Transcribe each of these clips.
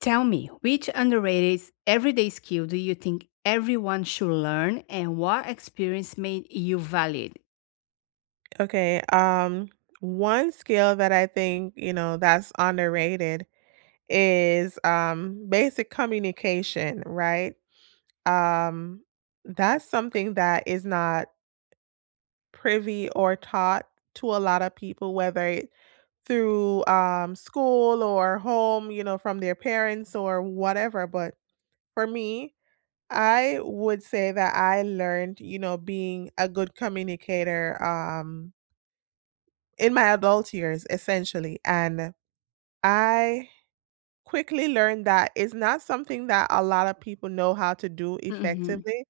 Tell me, which underrated everyday skill do you think everyone should learn and what experience made you valid? Okay, um, one skill that I think, you know, that's underrated is basic communication, right? Um, that's something that is not privy or taught to a lot of people, whether it through school or home, you know, from their parents or whatever. But for me, I would say that I learned, you know, being a good communicator, in my adult years, essentially. And I quickly learned that it's not something that a lot of people know how to do Mhm. effectively.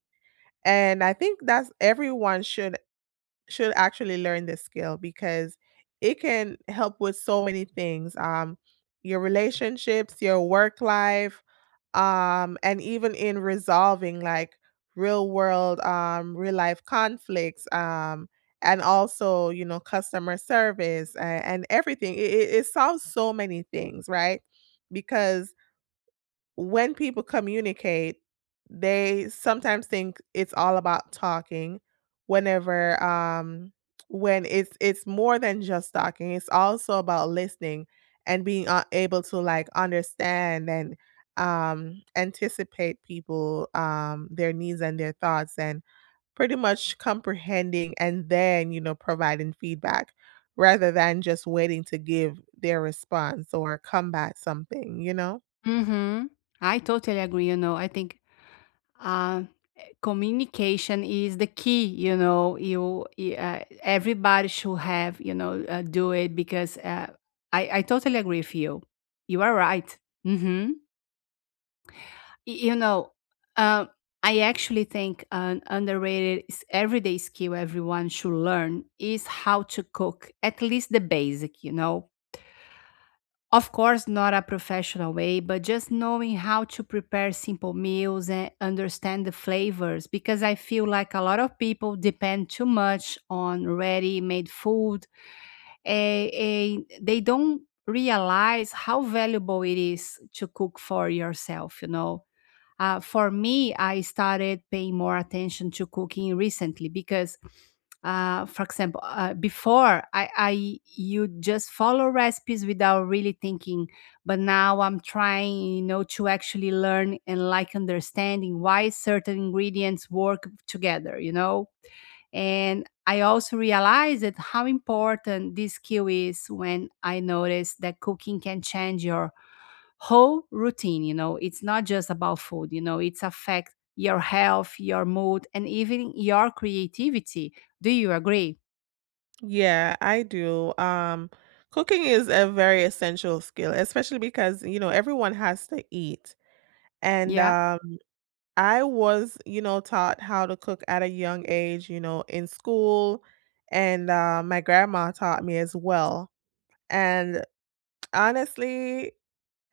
And I think that's everyone should actually learn this skill because it can help with so many things. Your relationships, your work life, and even in resolving like real world real life conflicts and also, you know, customer service and everything. It solves so many things, right? Because when people communicate, they sometimes think it's all about talking whenever um when it's more than just talking. It's also about listening and being able to like understand and anticipate people, their needs and their thoughts, and pretty much comprehending and then, you know, providing feedback rather than just waiting to give their response or combat something, you know. Mhm. I totally agree, you know. I think uh communication is the key, you know. Everybody should have, you know, do it because. I totally agree with you. You are right. Mhm. You know, um, I actually think an underrated everyday skill everyone should learn is how to cook, at least the basic, you know. Of course, not a professional way, but just knowing how to prepare simple meals and understand the flavors. Because I feel like a lot of people depend too much on ready made food. And they don't realize how valuable it is to cook for yourself, you know. For me, I started paying more attention to cooking recently because, for example, before I you just follow recipes without really thinking, but now I'm trying, you know, to actually learn and like understanding why certain ingredients work together, you know. And I also realized that how important this skill is when I noticed that cooking can change your whole routine, you know. It's not just about food, you know, it's affect your health, your mood, and even your creativity. Do you agree? Yeah, I do. Cooking is a very essential skill, especially because, you know, everyone has to eat. And Yeah. I was, you know, taught how to cook at a young age, you know, in school. And my grandma taught me as well. And honestly,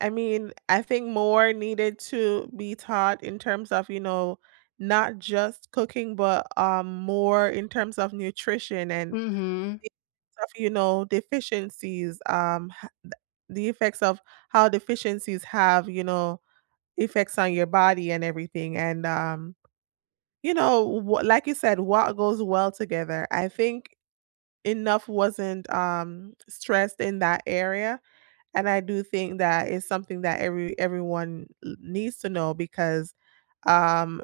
I mean, I think more needed to be taught in terms of, you know, not just cooking, but more in terms of nutrition and Mhm. of, you know, deficiencies, the effects of how deficiencies have, you know, effects on your body and everything. And, you know, like you said, what goes well together. I think enough wasn't stressed in that area. And I do think that is something that everyone needs to know because, um,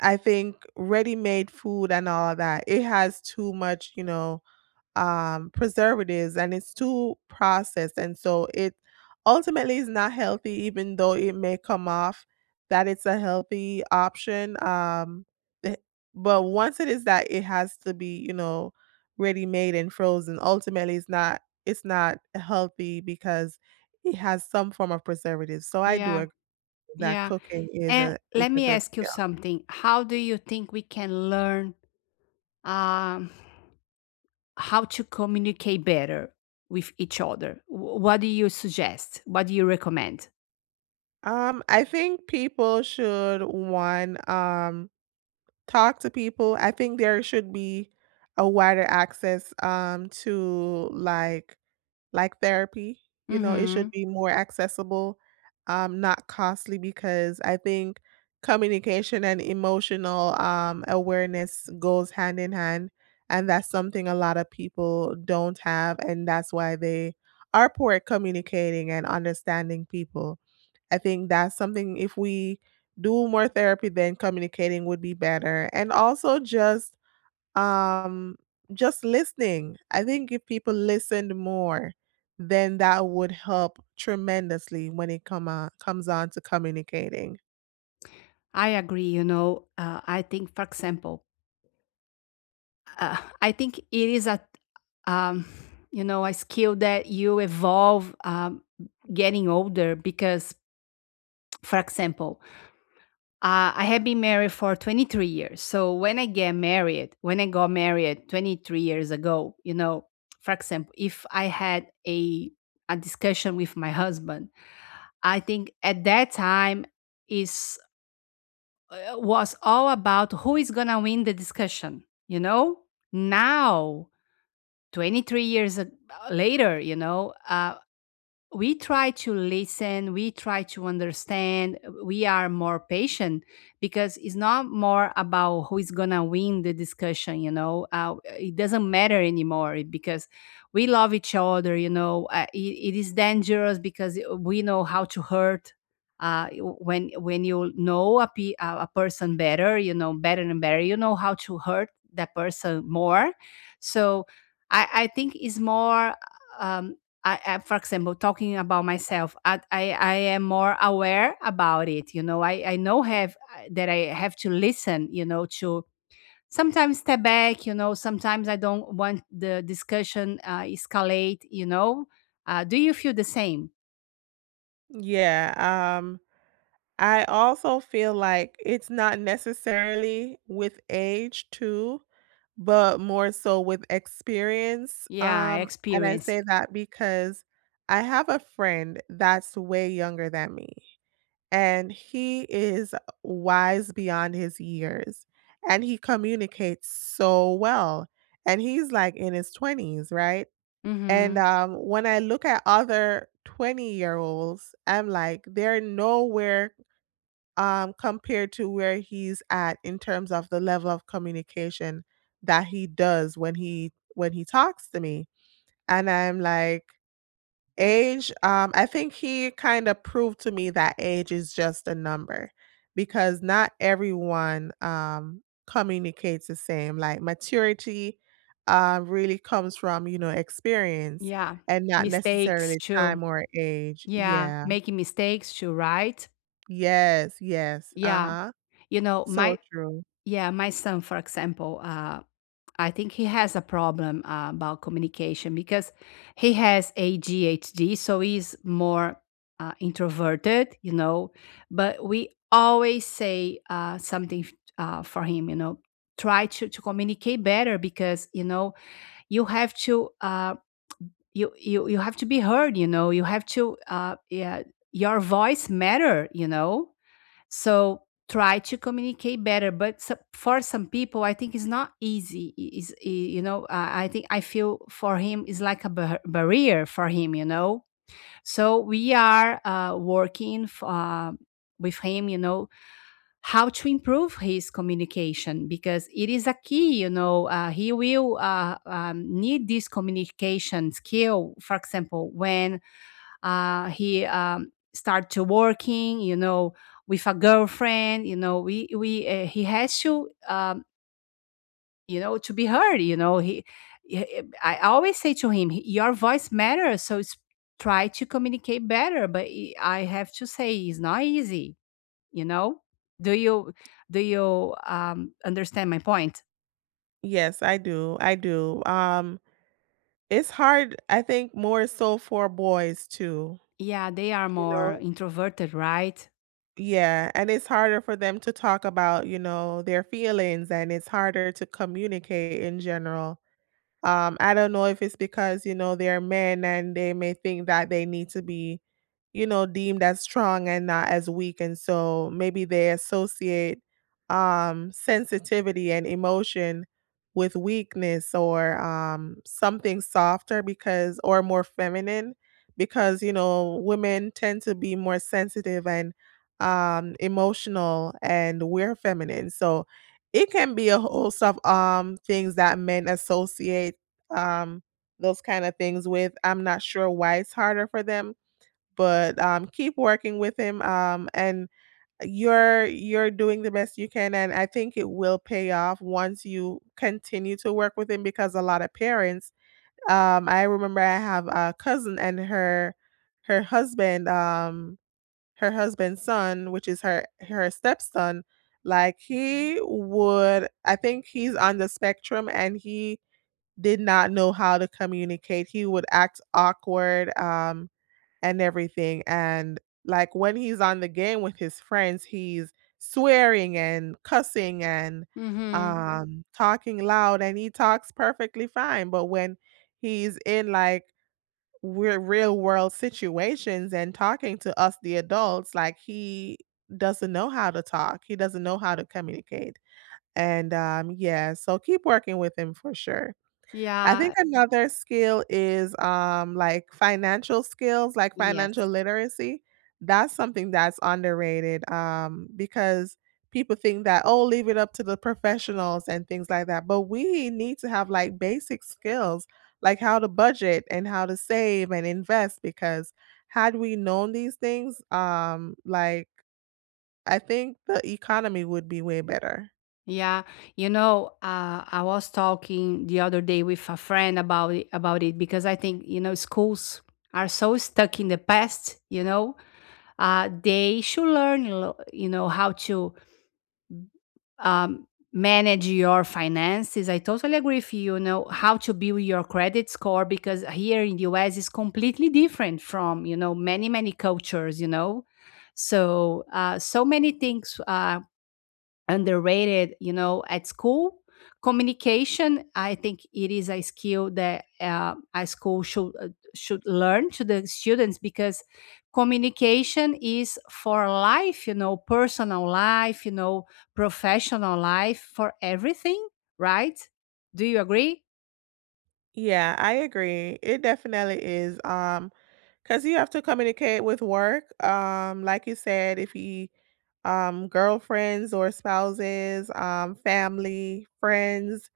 I think ready-made food and all of that, it has too much, you know, preservatives and it's too processed. And so it ultimately is not healthy, even though it may come off that it's a healthy option. The- but once it is that, it has to be, you know, ready made and frozen. Ultimately, it's not healthy because it has some form of preservative. So I do Yeah. agree that Yeah. cooking is And a is let a me good ask you skill. something. How do you think we can learn um how to communicate better with each other? What do you suggest? What do you recommend? I think people should one talk to people. I think there should be a wider access to like therapy, you know. It should Mm-hmm. be more accessible, not costly, because I think communication and emotional, awareness goes hand in hand, and that's something a lot of people don't have, and that's why they are poor at communicating and understanding people. I think that's something if we do more therapy, then communicating would be better, and also um, just listening. I think if people listened more, then that would help tremendously when it comes on to communicating. I agree. You know, I think, for example, I think it is a um, you know, a skill that you evolve getting older because for example, I have been married for 23 years. So when I get married, when I got married 23 years ago, you know, for example, if I had a discussion with my husband, I think at that time is was all about who is gonna win the discussion, you know. Now, 23 years ag- later, you know, we try to listen, we try to understand. We are more patient because it's not more about who is gonna win the discussion, you know. It doesn't matter anymore because we love each other, you know. It is dangerous because we know how to hurt. When you know a person better, you know, better and better, you know how to hurt that person more. So I think it's more, um, I for example, talking about myself, I I am more aware about it, you know. I know have, that I have to listen, you know, to sometimes step back, you know, sometimes I don't want the discussion escalate, you know. Do you feel the same? Yeah, I also feel like it's not necessarily with age too, but more so with experience. Yeah, I And I experience say it. that because I have a friend that's way younger than me. And he is wise beyond his years, and he communicates so well, and he's like in his 20s, right? And Mm-hmm. When I look at other 20-year olds, I'm like, they're nowhere compared to where he's at in terms of the level of communication that he does when he talks to me. And I'm like, age, I think he kinda proved to me that age is just a number because not everyone, communicates the same. Like, maturity, really comes from, you know, experience Yeah. and not Mistakes necessarily too. time or age. Yeah, Yeah. making mistakes too, right? Yes, yes, Yeah. uh-huh. you know So my true. Yeah, my son for example, I think he has a problem about communication because he has ADHD, so he's more introverted, you know. But we always say for him, you know. Try to communicate better because you know you have to you have to be heard, you know. You have to yeah, your voice matter, you know. So try to communicate better. But for some people, I think it's not easy. You know, I think I feel for him is like a barrier for him. You know, so we are working with him. You know, how to improve his communication because it is a key, you know. He will need this communication skill, for example, when he start to working, you know, with a girlfriend, you know. We he has to you know, to be heard, you know. I always say to him, your voice matters. So it's try to communicate better, but I have to say it's not easy, you know. Do you understand my point? Yes, I do, I do. It's hard, I think, more so for boys too, Yeah, they are you know? more introverted, right? Yeah, and it's harder for them to talk about, you know, their feelings, and it's harder to communicate in general. I don't know if it's because, you know, they're men and they may think that they need to be, you know, deemed as strong and not as weak. And so maybe they associate sensitivity and emotion with weakness or something softer, because or more feminine, because, you know, women tend to be more sensitive and emotional and we're feminine. So it can be a host of things that men associate um, those kind of things with. I'm not sure why it's harder for them, but keep working with him. And you're doing the best you can, and I think it will pay off once you continue to work with him, because a lot of parents. I remember I have a cousin and her husband, her husband's son, which is her stepson. Like, he would, I think he's on the spectrum, and he did not know how to communicate. He would act awkward, and everything. And like when he's on the game with his friends, he's swearing and cussing and. Mm-hmm. Mhm. Talking loud, and he talks perfectly fine. But when he's in like we're real world situations and talking to us the adults, like, he doesn't know how to talk. He doesn't know how to communicate. And yeah, so keep working with him for sure. I think Yeah. another skill is, like, financial skills, like, financial Yes. literacy. That's something that's underrated, because people think that, "Oh, leave it up to the professionals," and things like that, but we need to have, like, basic skills, like how to budget and how to save and invest, because had we known these things, like, I think the economy would be way better. Yeah, you know, I was talking the other day with a friend about it because I think you know schools are so stuck in the past. You know, they should you know, how to um, manage your finances. I totally agree with you. You know how to build your credit score because here in the US is completely different from, you know, many many cultures. You know, so so many things. Underrated, you know, at school. Communication, I think it is a skill that a school should learn to the students because communication is for life, you know, personal life, you know, professional life, for everything, right? Do you agree? Yeah, I agree. It definitely is, because you have to communicate with work. Like you said, if you girlfriends or spouses, family, friends.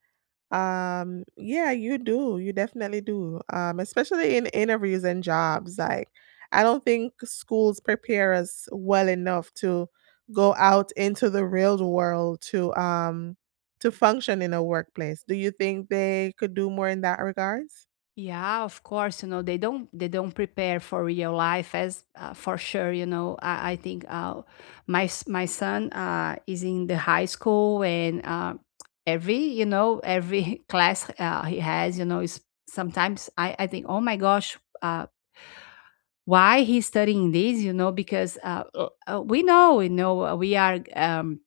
Yeah, you do. You definitely do. Especially in interviews and jobs. Like, I don't think schools prepare us well enough to go out into the real world to function in a workplace. Do you think they could do more in that regards? Yeah, of course, you know, they don't prepare for real life as for sure, you know. I think my son is in the high school and every, you know, every class he has, you know, is sometimes I think, oh my gosh, why he's studying this, you know, because we know, you know, we are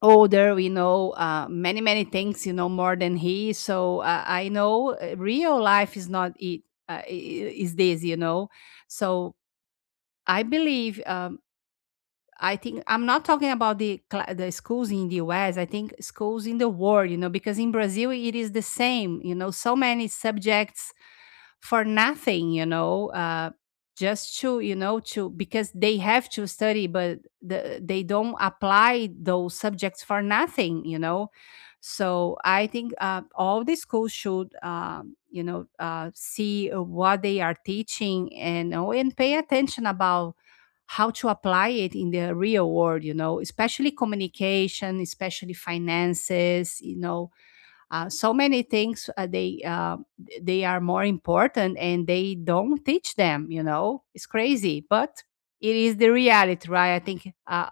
older, we know many many things, you know, more than he. So I know real life is not it. uh, i- is this, you know. So I believe, I think I'm not talking about the schools in the US. I think schools in the world, you know, because in Brazil it is the same, you know, so many subjects for nothing, you know. Just to, you know, to because they have to study, but they don't apply those subjects for nothing, you know. So I think all the schools should, you know, see what they are teaching and oh, and pay attention about how to apply it in the real world, you know, especially communication, especially finances, you know. So many things they they are more important and they don't teach them. You know, it's crazy, but it is the reality, right? I think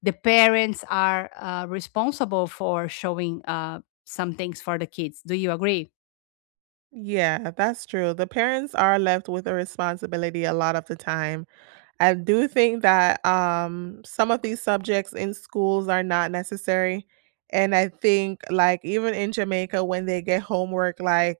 the parents are responsible for showing some things for the kids. Do you agree? Yeah, that's true. The parents are left with a responsibility a lot of the time. I do think that some of these subjects in schools are not necessary. And I think, like, even in Jamaica, when they get homework, like,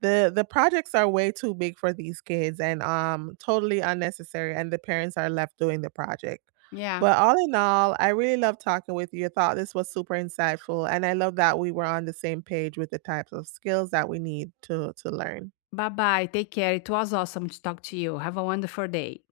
the projects are way too big for these kids and totally unnecessary, and the parents are left doing the project. Yeah. But all in all, I really love talking with you. I thought this was super insightful, and I love that we were on the same page with the types of skills that we need to learn. Bye bye. Take care. It was awesome to talk to you. Have a wonderful day.